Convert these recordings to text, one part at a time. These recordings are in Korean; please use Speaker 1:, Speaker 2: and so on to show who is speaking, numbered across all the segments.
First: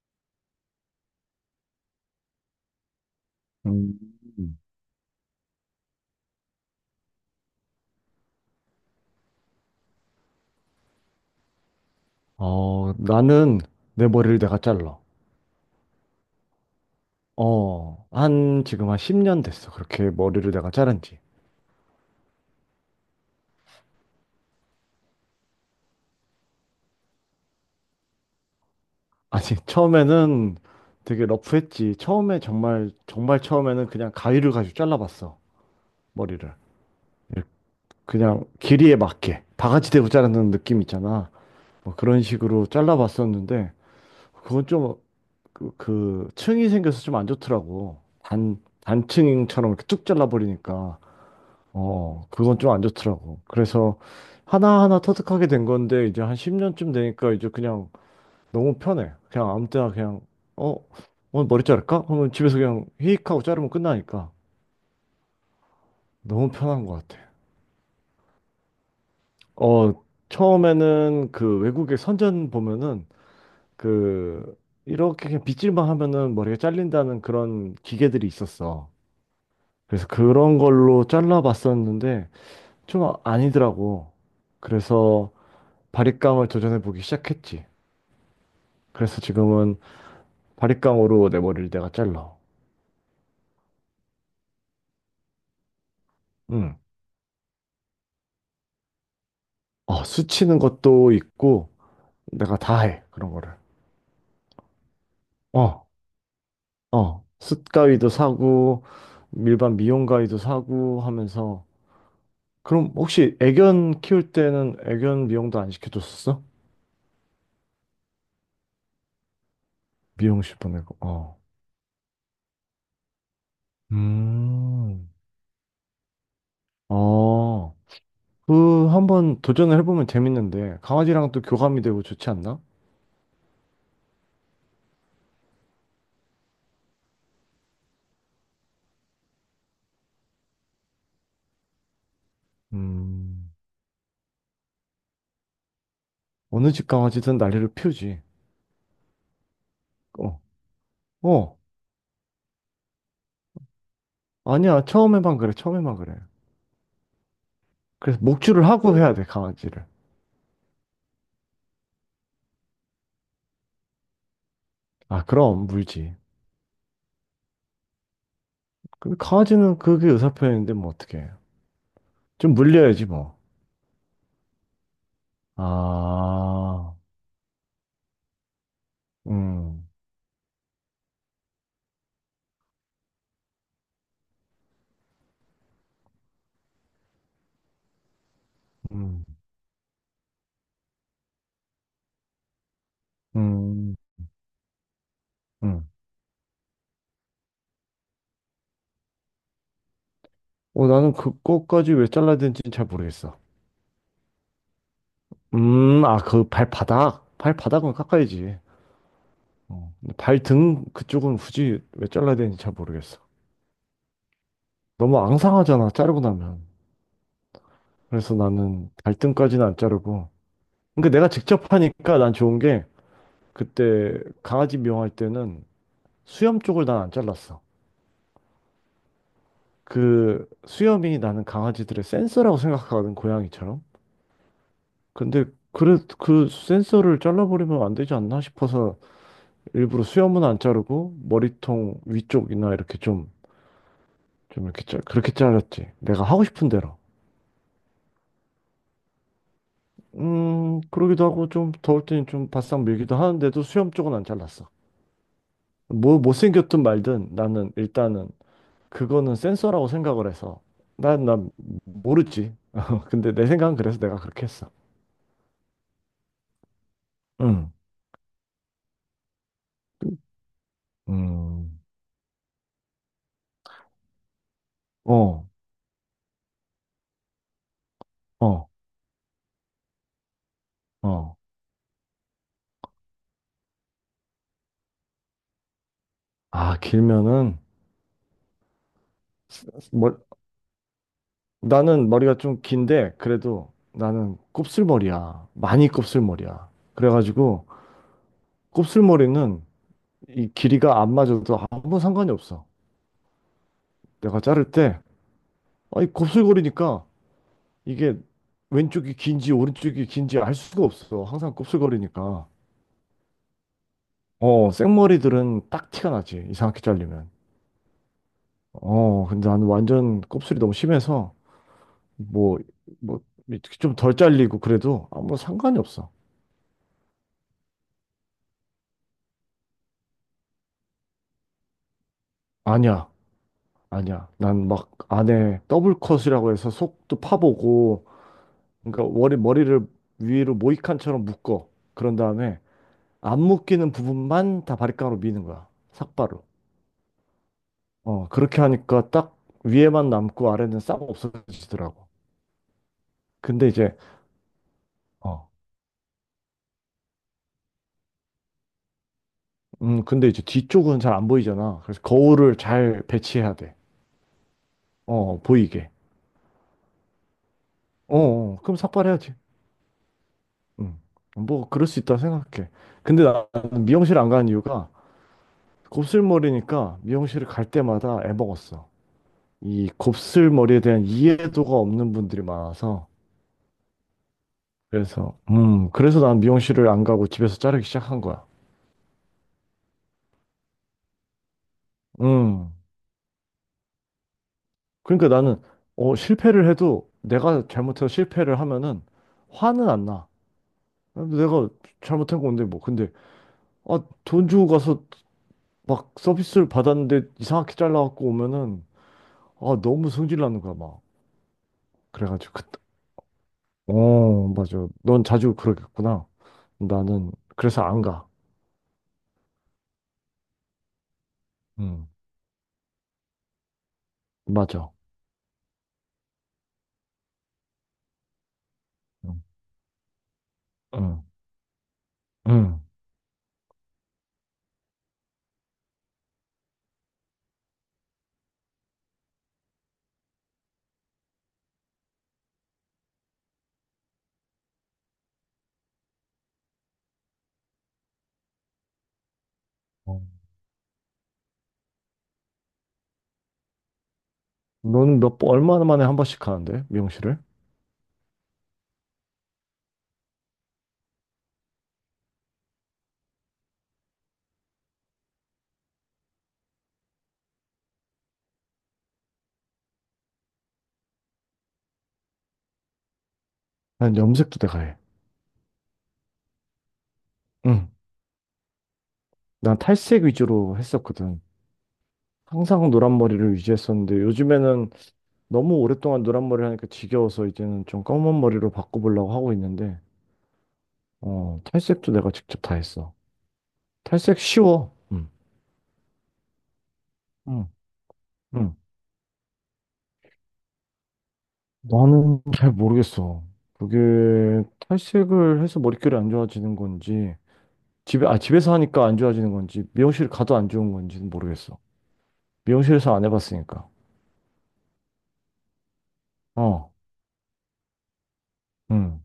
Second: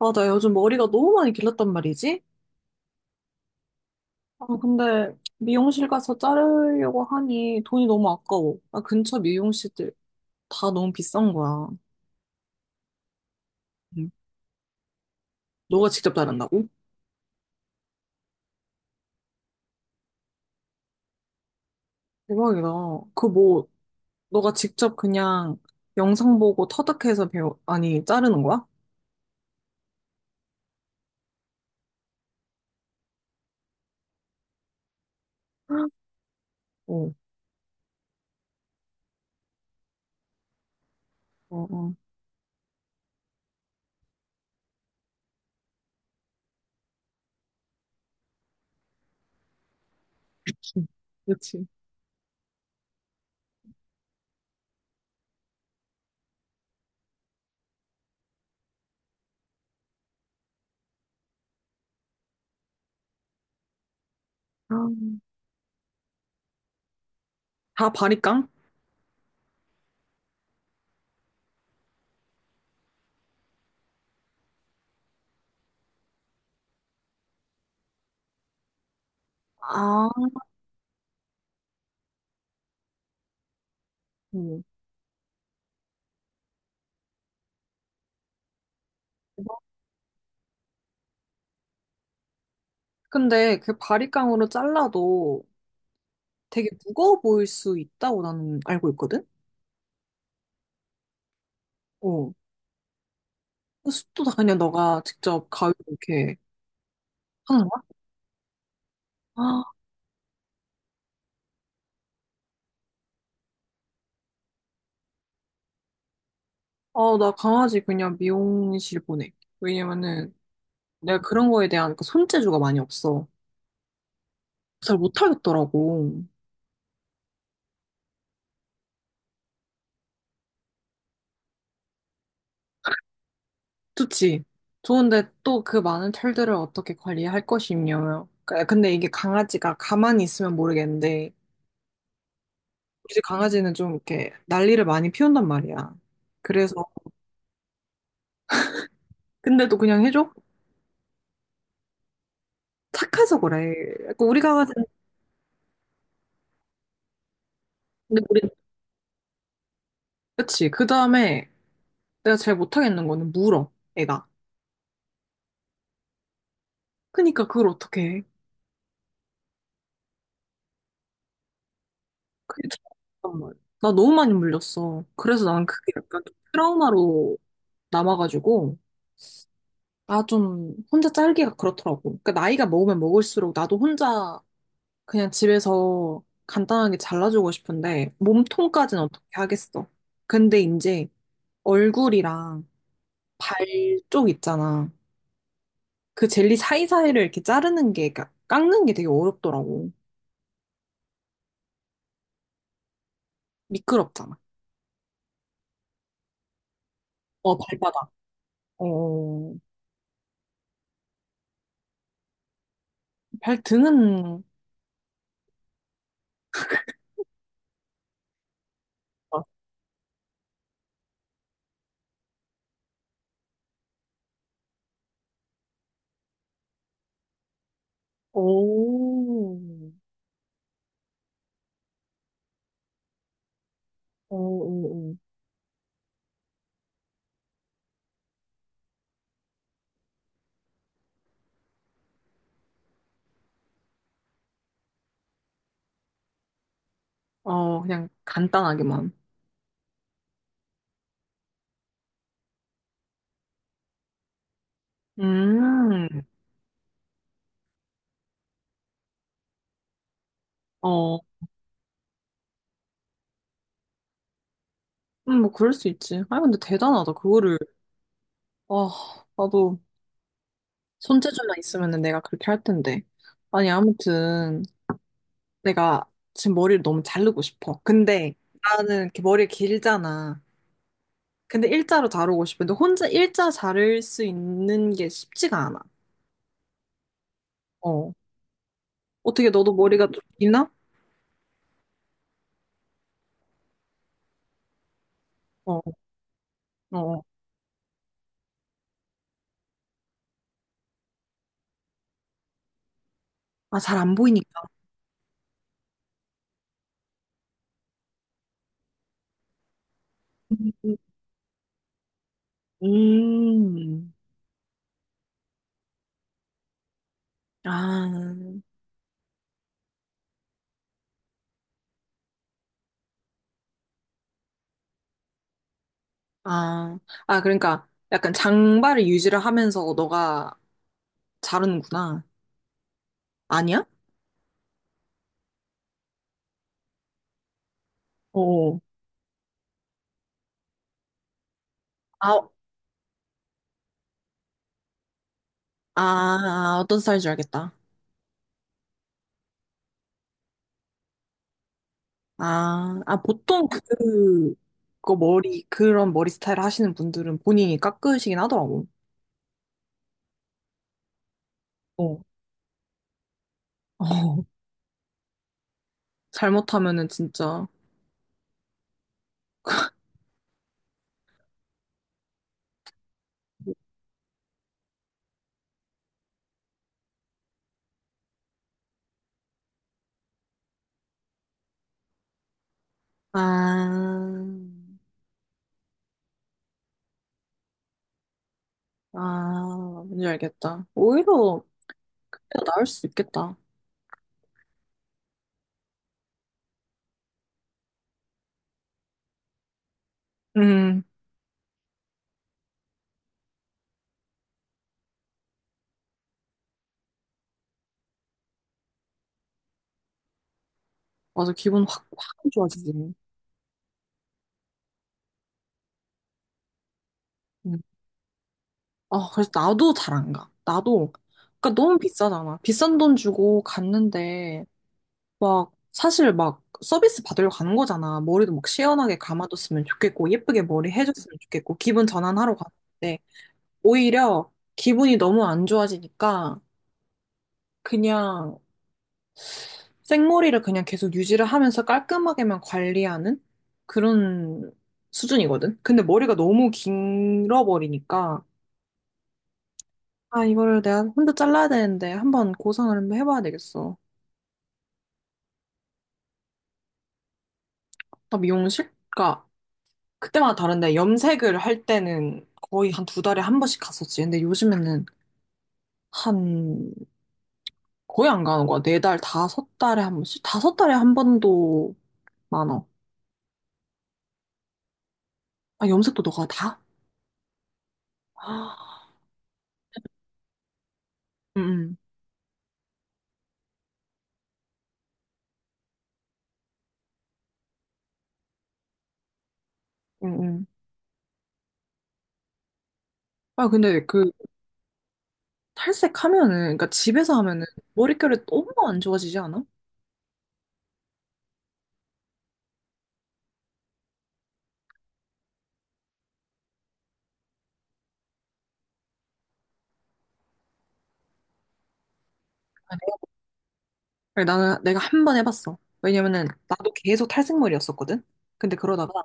Speaker 1: 아, 나 요즘 머리가 너무 많이 길렀단 말이지? 아,
Speaker 2: 음.
Speaker 1: 근데 미용실 가서 자르려고 하니 돈이 너무 아까워. 아, 근처 미용실들 다 너무 비싼 거야.
Speaker 2: 어, 나는 내
Speaker 1: 응.
Speaker 2: 머리를 내가 잘라.
Speaker 1: 너가 직접 자른다고?
Speaker 2: 어, 지금 한 10년 됐어. 그렇게 머리를 내가 자른 지.
Speaker 1: 대박이다. 그 뭐, 너가 직접 그냥 영상 보고 터득해서 배워, 아니, 자르는 거야?
Speaker 2: 아니, 처음에는 되게 러프했지. 처음에 정말, 정말 처음에는 그냥 가위를 가지고 잘라봤어. 머리를.
Speaker 1: 어,
Speaker 2: 이렇게 그냥 길이에 맞게. 바가지 대고 자르는 느낌 있잖아.
Speaker 1: 어, 어.
Speaker 2: 뭐 그런 식으로 잘라봤었는데, 그건 좀, 그 층이 생겨서 좀 안 좋더라고. 단층처럼 이렇게 쭉
Speaker 1: 그치.
Speaker 2: 잘라버리니까.
Speaker 1: 그치.
Speaker 2: 어, 그건 좀 안 좋더라고. 그래서 하나하나 터득하게 된 건데, 이제 한 10년쯤 되니까 이제 그냥 너무 편해. 그냥 아무 때나 그냥, 어, 오늘 머리 자를까? 그러면 집에서 그냥 히익 하고 자르면 끝나니까
Speaker 1: 아,
Speaker 2: 너무 편한 것 같아.
Speaker 1: 다 바리깡?
Speaker 2: 어, 처음에는 그 외국의 선전 보면은 그 이렇게 그냥 빗질만 하면은 머리가 잘린다는 그런 기계들이 있었어. 그래서
Speaker 1: 아,
Speaker 2: 그런 걸로 잘라봤었는데 좀 아니더라고. 그래서 바리깡을 도전해보기 시작했지. 그래서
Speaker 1: 응.
Speaker 2: 지금은 바리깡으로 내 머리를 내가 잘라.
Speaker 1: 근데 그 바리깡으로 잘라도 되게
Speaker 2: 응.
Speaker 1: 무거워 보일 수 있다고 나는 알고 있거든?
Speaker 2: 어, 수치는 것도 있고,
Speaker 1: 어.
Speaker 2: 내가 다 해, 그런 거를.
Speaker 1: 호스도 다 그냥 너가 직접 가위로
Speaker 2: 어,
Speaker 1: 이렇게
Speaker 2: 어.
Speaker 1: 하는 거야?
Speaker 2: 숯가위도 사고,
Speaker 1: 아,
Speaker 2: 일반 미용가위도 사고 하면서. 그럼 혹시 애견 키울 때는 애견 미용도 안 시켜줬었어?
Speaker 1: 어, 나 강아지 그냥 미용실 보내. 왜냐면은
Speaker 2: 미용실 보내고,
Speaker 1: 내가
Speaker 2: 어.
Speaker 1: 그런 거에 대한 그 손재주가 많이 없어. 잘
Speaker 2: 음.
Speaker 1: 못하겠더라고.
Speaker 2: 어, 한번 도전을 해보면 재밌는데, 강아지랑 또 교감이 되고 좋지 않나?
Speaker 1: 좋지. 좋은데 또 그 많은 털들을 어떻게 관리할 것이며. 근데 이게 강아지가 가만히 있으면 모르겠는데, 우리 집
Speaker 2: 음.
Speaker 1: 강아지는 좀 이렇게 난리를 많이 피운단 말이야.
Speaker 2: 어느
Speaker 1: 그래서,
Speaker 2: 집 강아지든 난리를 피우지.
Speaker 1: 근데 또 그냥 해줘?
Speaker 2: 어, 어,
Speaker 1: 착해서 그래. 약간 우리 강아지는,
Speaker 2: 아니야. 처음에만 그래, 처음에만 그래. 그래서
Speaker 1: 근데 우리,
Speaker 2: 목줄을 하고 해야 돼, 강아지를.
Speaker 1: 그치. 그 다음에, 내가 제일 못하겠는 거는 물어, 애가.
Speaker 2: 아, 그럼 물지.
Speaker 1: 그니까 그걸 어떻게 해?
Speaker 2: 근데 강아지는 그게 의사표현인데 뭐 어떡해. 좀
Speaker 1: 그게
Speaker 2: 물려야지 뭐.
Speaker 1: 참 말이야. 나 너무 많이 물렸어. 그래서 난 그게 약간 좀
Speaker 2: 아,
Speaker 1: 트라우마로 남아가지고,
Speaker 2: 음,
Speaker 1: 나 좀 혼자 짤기가 그렇더라고. 그러니까 나이가 먹으면 먹을수록 나도 혼자 그냥 집에서 간단하게 잘라주고 싶은데, 몸통까지는
Speaker 2: 음,
Speaker 1: 어떻게 하겠어. 근데 이제 얼굴이랑 발
Speaker 2: 음,
Speaker 1: 쪽 있잖아.
Speaker 2: 음.
Speaker 1: 그 젤리 사이사이를 이렇게 자르는 게, 그러니까 깎는 게 되게 어렵더라고.
Speaker 2: 어, 나는 그거까지 왜 잘라야 되는지는 잘 모르겠어.
Speaker 1: 미끄럽잖아.
Speaker 2: 아, 그 발바닥.
Speaker 1: 어,
Speaker 2: 발바닥은
Speaker 1: 발바닥.
Speaker 2: 깎아야지.
Speaker 1: 어,
Speaker 2: 어, 근데 발등 그쪽은 굳이 왜 잘라야 되는지 잘 모르겠어.
Speaker 1: 발등은
Speaker 2: 너무 앙상하잖아, 자르고 나면. 그래서 나는
Speaker 1: 막.
Speaker 2: 갈등까지는 안 자르고. 그러니까 내가 직접 하니까 난 좋은 게 그때 강아지 미용할 때는 수염 쪽을 난 안 잘랐어.
Speaker 1: 오,
Speaker 2: 그 수염이 나는 강아지들의 센서라고 생각하거든, 고양이처럼.
Speaker 1: 어, 어, 어.
Speaker 2: 근데 그래, 그 센서를 잘라버리면 안 되지 않나 싶어서 일부러 수염은 안 자르고 머리통 위쪽이나 이렇게 좀, 그렇게 잘랐지. 내가 하고 싶은 대로.
Speaker 1: 어 그냥 간단하게만.
Speaker 2: 그러기도 하고 좀 더울 때는 좀 바싹 밀기도 하는데도 수염 쪽은 안 잘랐어.
Speaker 1: 음,
Speaker 2: 뭐 못생겼든 말든 나는 일단은 그거는 센서라고 생각을 해서
Speaker 1: 어,
Speaker 2: 난 모르지. 근데 내 생각은 그래서 내가 그렇게 했어.
Speaker 1: 뭐 그럴 수 있지. 아 근데 대단하다. 그거를
Speaker 2: 응.
Speaker 1: 아 나도 손재주만 있으
Speaker 2: 음,
Speaker 1: 면 내가 그렇게 할 텐데. 아니 아무튼
Speaker 2: 어,
Speaker 1: 내가 지금 머리를 너무 자르고 싶어. 근데
Speaker 2: 어,
Speaker 1: 나는 이렇게 머리 길잖아.
Speaker 2: 어.
Speaker 1: 근데 일자로 자르고 싶은데 혼자 일자 자를 수 있는 게 쉽지가 않아.
Speaker 2: 아, 길면은
Speaker 1: 어 어떻게 너도 머리가
Speaker 2: 뭐,
Speaker 1: 좀 기나?
Speaker 2: 나는 머리가 좀 긴데 그래도 나는 곱슬머리야.
Speaker 1: 어, 어.
Speaker 2: 많이 곱슬머리야.
Speaker 1: 어.
Speaker 2: 그래가지고 곱슬머리는 이 길이가 안 맞아도 아무 상관이 없어.
Speaker 1: 아, 잘 안
Speaker 2: 내가
Speaker 1: 보이니까.
Speaker 2: 자를 때 아니 곱슬거리니까 이게 왼쪽이 긴지 오른쪽이 긴지 알 수가 없어. 항상 곱슬거리니까.
Speaker 1: 음.
Speaker 2: 어, 생머리들은 딱 티가 나지. 이상하게 잘리면.
Speaker 1: 아,
Speaker 2: 어, 근데 나는 완전 곱슬이 너무 심해서 뭐, 뭐, 좀 덜 잘리고 그래도 아무 상관이 없어.
Speaker 1: 아, 아, 그러니까 약간 장발을 유지를 하면서 너가 자르는구나.
Speaker 2: 아니야,
Speaker 1: 아니야?
Speaker 2: 아니야. 난 막 안에 더블 컷이라고 해서 속도 파보고,
Speaker 1: 어,
Speaker 2: 그러니까 머리를 위로 모이칸처럼 묶어. 그런
Speaker 1: 아,
Speaker 2: 다음에 안 묶이는 부분만 다 바리깡으로 미는 거야.
Speaker 1: 아,
Speaker 2: 삭발로.
Speaker 1: 아, 어떤 스타일인지 알겠다.
Speaker 2: 어, 그렇게 하니까 딱 위에만 남고 아래는 싹 없어지더라고.
Speaker 1: 아, 아, 보통
Speaker 2: 근데 이제,
Speaker 1: 그
Speaker 2: 어,
Speaker 1: 머리, 그런 머리 스타일 하시는 분들은 본인이 깎으시긴 하더라고.
Speaker 2: 근데 이제 뒤쪽은 잘 안 보이잖아. 그래서
Speaker 1: 어.
Speaker 2: 거울을 잘 배치해야 돼.
Speaker 1: 어,
Speaker 2: 어, 보이게.
Speaker 1: 잘못하면은 진짜.
Speaker 2: 어, 어, 그럼 삭발해야지. 음, 뭐, 그럴 수 있다 생각해. 근데 나는 미용실 안 가는 이유가 곱슬머리니까 미용실을 갈 때마다 애먹었어. 이 곱슬머리에 대한 이해도가 없는 분들이 많아서.
Speaker 1: 아,
Speaker 2: 그래서 난 미용실을 안 가고 집에서 자르기 시작한 거야.
Speaker 1: 아, 뭔지 알겠다. 오히려
Speaker 2: 음,
Speaker 1: 나을 수 있겠다.
Speaker 2: 그러니까 나는 실패를 해도 내가 잘못해서 실패를 하면은 화는 안 나.
Speaker 1: 음.
Speaker 2: 내가 잘못한 건데 뭐. 근데 아, 돈 주고 가서 막 서비스를 받았는데 이상하게 잘라갖고 오면은 아 너무 성질 나는 거야 막.
Speaker 1: 맞아, 기분 확, 확
Speaker 2: 그래가지고 그때
Speaker 1: 좋아지지.
Speaker 2: 어 맞아 넌 자주 그러겠구나. 나는 그래서
Speaker 1: 응.
Speaker 2: 안 가.
Speaker 1: 아, 그래서 나도 잘 안 가. 나도, 그러니까 너무
Speaker 2: 응
Speaker 1: 비싸잖아. 비싼 돈 주고 갔는데,
Speaker 2: 맞아.
Speaker 1: 막, 사실 막 서비스 받으러 가는 거잖아. 머리도 막 시원하게
Speaker 2: 응
Speaker 1: 감아줬으면 좋겠고, 예쁘게 머리
Speaker 2: 응.
Speaker 1: 해줬으면 좋겠고, 기분 전환하러
Speaker 2: 응.
Speaker 1: 갔는데, 오히려 기분이 너무 안 좋아지니까, 그냥 생머리를 그냥 계속 유지를 하면서 깔끔하게만 관리하는 그런 수준이거든. 근데 머리가 너무 길어버리니까,
Speaker 2: 어.
Speaker 1: 아, 이거를 내가 혼자 잘라야 되는데 한번 고생을 한번 해봐야 되겠어.
Speaker 2: 너는 몇 번 얼마나 만에 한 번씩 가는데 미용실을?
Speaker 1: 나 미용실? 그러니까 그때마다 다른데 염색을 할 때는 거의 한 두 달에 한 번씩 갔었지. 근데 요즘에는 한 거의 안 가는 거야. 4달, 다섯 달에 한 번씩? 다섯 달에 한 번도 많아.
Speaker 2: 난 염색도 내가 해.
Speaker 1: 아, 염색도 너가 다?
Speaker 2: 응.
Speaker 1: 아,
Speaker 2: 난 탈색 위주로 했었거든.
Speaker 1: 응,
Speaker 2: 항상 노란 머리를 유지했었는데 요즘에는 너무 오랫동안 노란 머리를 하니까 지겨워서 이제는 좀 검은 머리로 바꿔보려고 하고 있는데
Speaker 1: 응, 응. 응.
Speaker 2: 어, 탈색도 내가 직접 다 했어.
Speaker 1: 아, 근데 그
Speaker 2: 탈색 쉬워. 응.
Speaker 1: 탈색하면은, 그러니까 집에서 하면은
Speaker 2: 응.
Speaker 1: 머릿결이 너무
Speaker 2: 응.
Speaker 1: 안 좋아지지 않아?
Speaker 2: 나는 잘 모르겠어. 그게 탈색을 해서 머릿결이 안 좋아지는 건지 집에서 하니까 안 좋아지는 건지 미용실 가도 안 좋은 건지는 모르겠어. 미용실에서 안 해봤으니까.
Speaker 1: 그래, 나는 내가 한 번 해봤어. 왜냐면은 나도
Speaker 2: 어.
Speaker 1: 계속 탈색머리였었거든? 근데 그러다가
Speaker 2: 응.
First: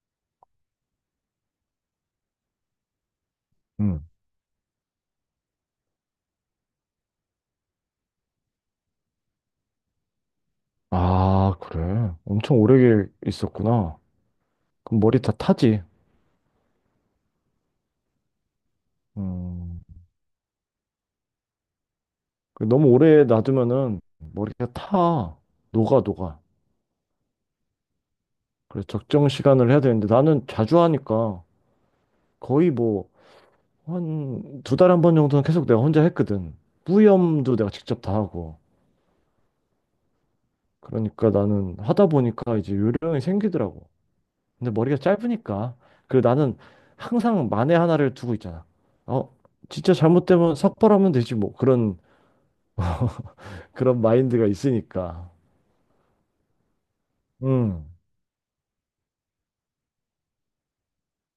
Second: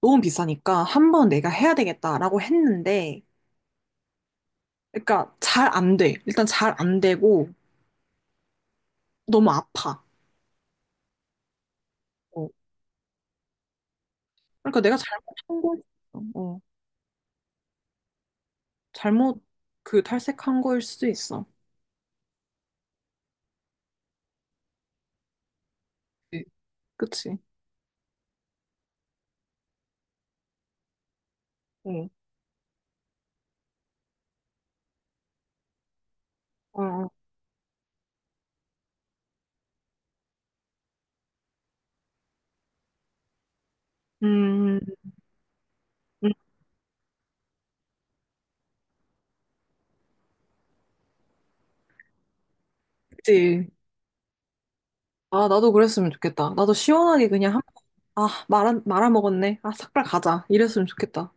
Speaker 1: 너무 비싸니까 한 번 내가 해야 되겠다라고 했는데,
Speaker 2: 응.
Speaker 1: 그러니까 잘 안 돼. 일단 잘 안 되고 너무 아파.
Speaker 2: 아, 그래.
Speaker 1: 어.
Speaker 2: 엄청 오래 있었구나.
Speaker 1: 그러니까 내가
Speaker 2: 그럼 머리 다
Speaker 1: 잘못한 걸
Speaker 2: 타지.
Speaker 1: 수도 있어. 어. 잘못
Speaker 2: 음,
Speaker 1: 그 탈색한 거일 수도 있어.
Speaker 2: 너무 오래 놔두면은 머리가 타. 녹아, 녹아.
Speaker 1: 네. 그치?
Speaker 2: 그래서 적정 시간을 해야 되는데 나는 자주 하니까
Speaker 1: 응.
Speaker 2: 거의 뭐 한 두 달에 한 번 정도는 계속 내가 혼자 했거든.
Speaker 1: 어. 어.
Speaker 2: 뿌염도 내가 직접 다 하고. 그러니까 나는 하다 보니까 이제 요령이 생기더라고. 근데
Speaker 1: 음,
Speaker 2: 머리가 짧으니까. 그리고
Speaker 1: 음,
Speaker 2: 나는 항상 만에 하나를 두고 있잖아. 어, 진짜 잘못되면 삭발하면 되지 뭐.
Speaker 1: 그치.
Speaker 2: 그런 마인드가 있으니까.
Speaker 1: 아, 나도 그랬으면 좋겠다. 나도 시원하게 그냥,
Speaker 2: 음.
Speaker 1: 아, 말아먹었네. 아, 삭발 가자. 이랬으면 좋겠다.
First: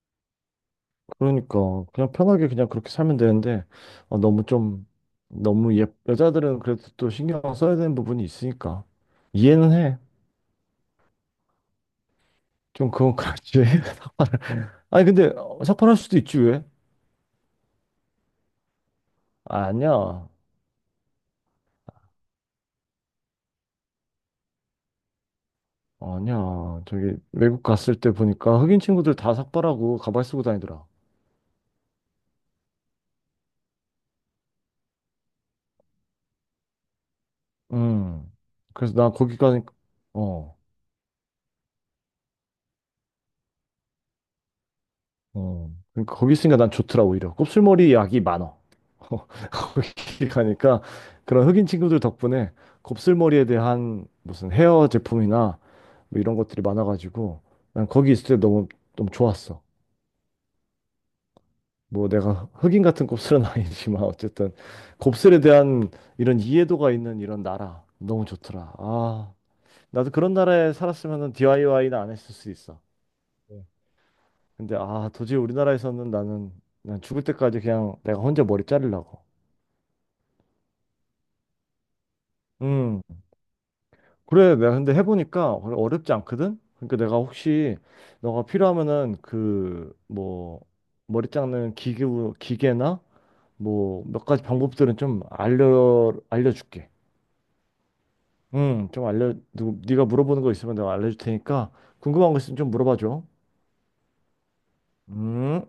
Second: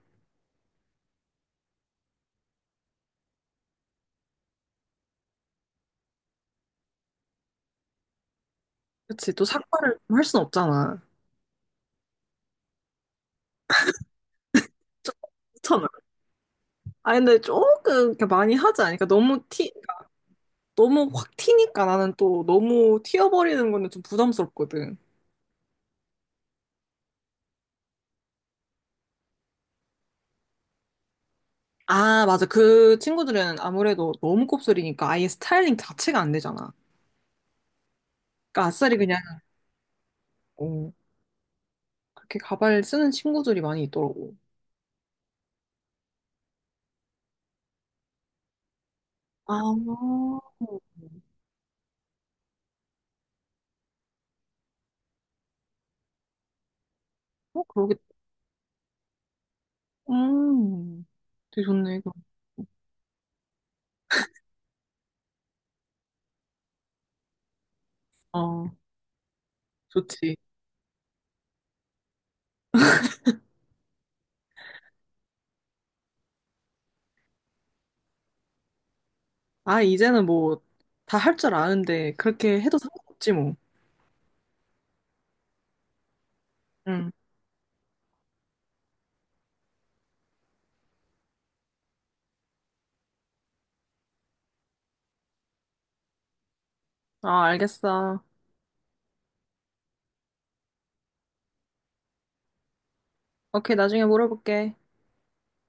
Speaker 2: 그러니까 그냥 편하게 그냥 그렇게 살면 되는데 어, 너무 좀 너무 예 여자들은 그래도 또 신경 써야 되는 부분이 있으니까
Speaker 1: 그치. 또
Speaker 2: 이해는 해.
Speaker 1: 삭발을 할 순 없잖아.
Speaker 2: 좀 그건 그렇지. 삭발을. 아니
Speaker 1: 좀
Speaker 2: 근데
Speaker 1: 추천을.
Speaker 2: 삭발할 수도 있지 왜?
Speaker 1: 아 근데 조금 이렇게 많이 하지 않으니까 너무
Speaker 2: 아,
Speaker 1: 티 그러니까
Speaker 2: 아니야.
Speaker 1: 너무 확 튀니까 나는 또 너무 튀어버리는 거는 좀 부담스럽거든.
Speaker 2: 아니야. 저기 외국 갔을 때 보니까 흑인 친구들 다 삭발하고 가발 쓰고 다니더라.
Speaker 1: 아 맞아 그 친구들은 아무래도 너무 곱슬이니까 아예 스타일링 자체가 안 되잖아.
Speaker 2: 음.
Speaker 1: 그러니까
Speaker 2: 그래서
Speaker 1: 아싸리
Speaker 2: 나
Speaker 1: 그냥
Speaker 2: 거기 가니까 어.
Speaker 1: 어, 그렇게 가발 쓰는 친구들이 많이 있더라고.
Speaker 2: 어, 그러니까 거기 있으니까 난 좋더라 오히려. 곱슬머리 약이 많어.
Speaker 1: 아,
Speaker 2: 거기
Speaker 1: 어,
Speaker 2: 가니까 그런 흑인 친구들 덕분에 곱슬머리에 대한 무슨 헤어 제품이나 뭐 이런 것들이 많아가지고 난
Speaker 1: 그러게.
Speaker 2: 거기 있을 때 너무 너무 좋았어.
Speaker 1: 음, 되게 좋네.
Speaker 2: 뭐
Speaker 1: 이거.
Speaker 2: 내가 흑인 같은 곱슬은 아니지만 어쨌든 곱슬에 대한 이런 이해도가 있는 이런 나라 너무
Speaker 1: 어,
Speaker 2: 좋더라. 아, 나도 그런
Speaker 1: 좋지.
Speaker 2: 나라에 살았으면 DIY는 안 했을 수 있어. 근데 아 도저히 우리나라에서는 나는 난 죽을 때까지 그냥 내가 혼자 머리 자르려고.
Speaker 1: 아, 이제는 뭐, 다 할 줄 아는데, 그렇게 해도
Speaker 2: 음
Speaker 1: 상관없지, 뭐.
Speaker 2: 그래 내가 근데 해보니까 어렵지 않거든. 그러니까
Speaker 1: 응.
Speaker 2: 내가 혹시 너가 필요하면은 뭐 머리 자르는 기구 기계나 뭐 몇 가지 방법들은 좀 알려줄게.
Speaker 1: 아, 알겠어.
Speaker 2: 좀 알려 누 네가 물어보는 거 있으면 내가 알려줄 테니까 궁금한 거 있으면 좀 물어봐 줘.
Speaker 1: 오케이, 나중에 물어볼게.
Speaker 2: 음.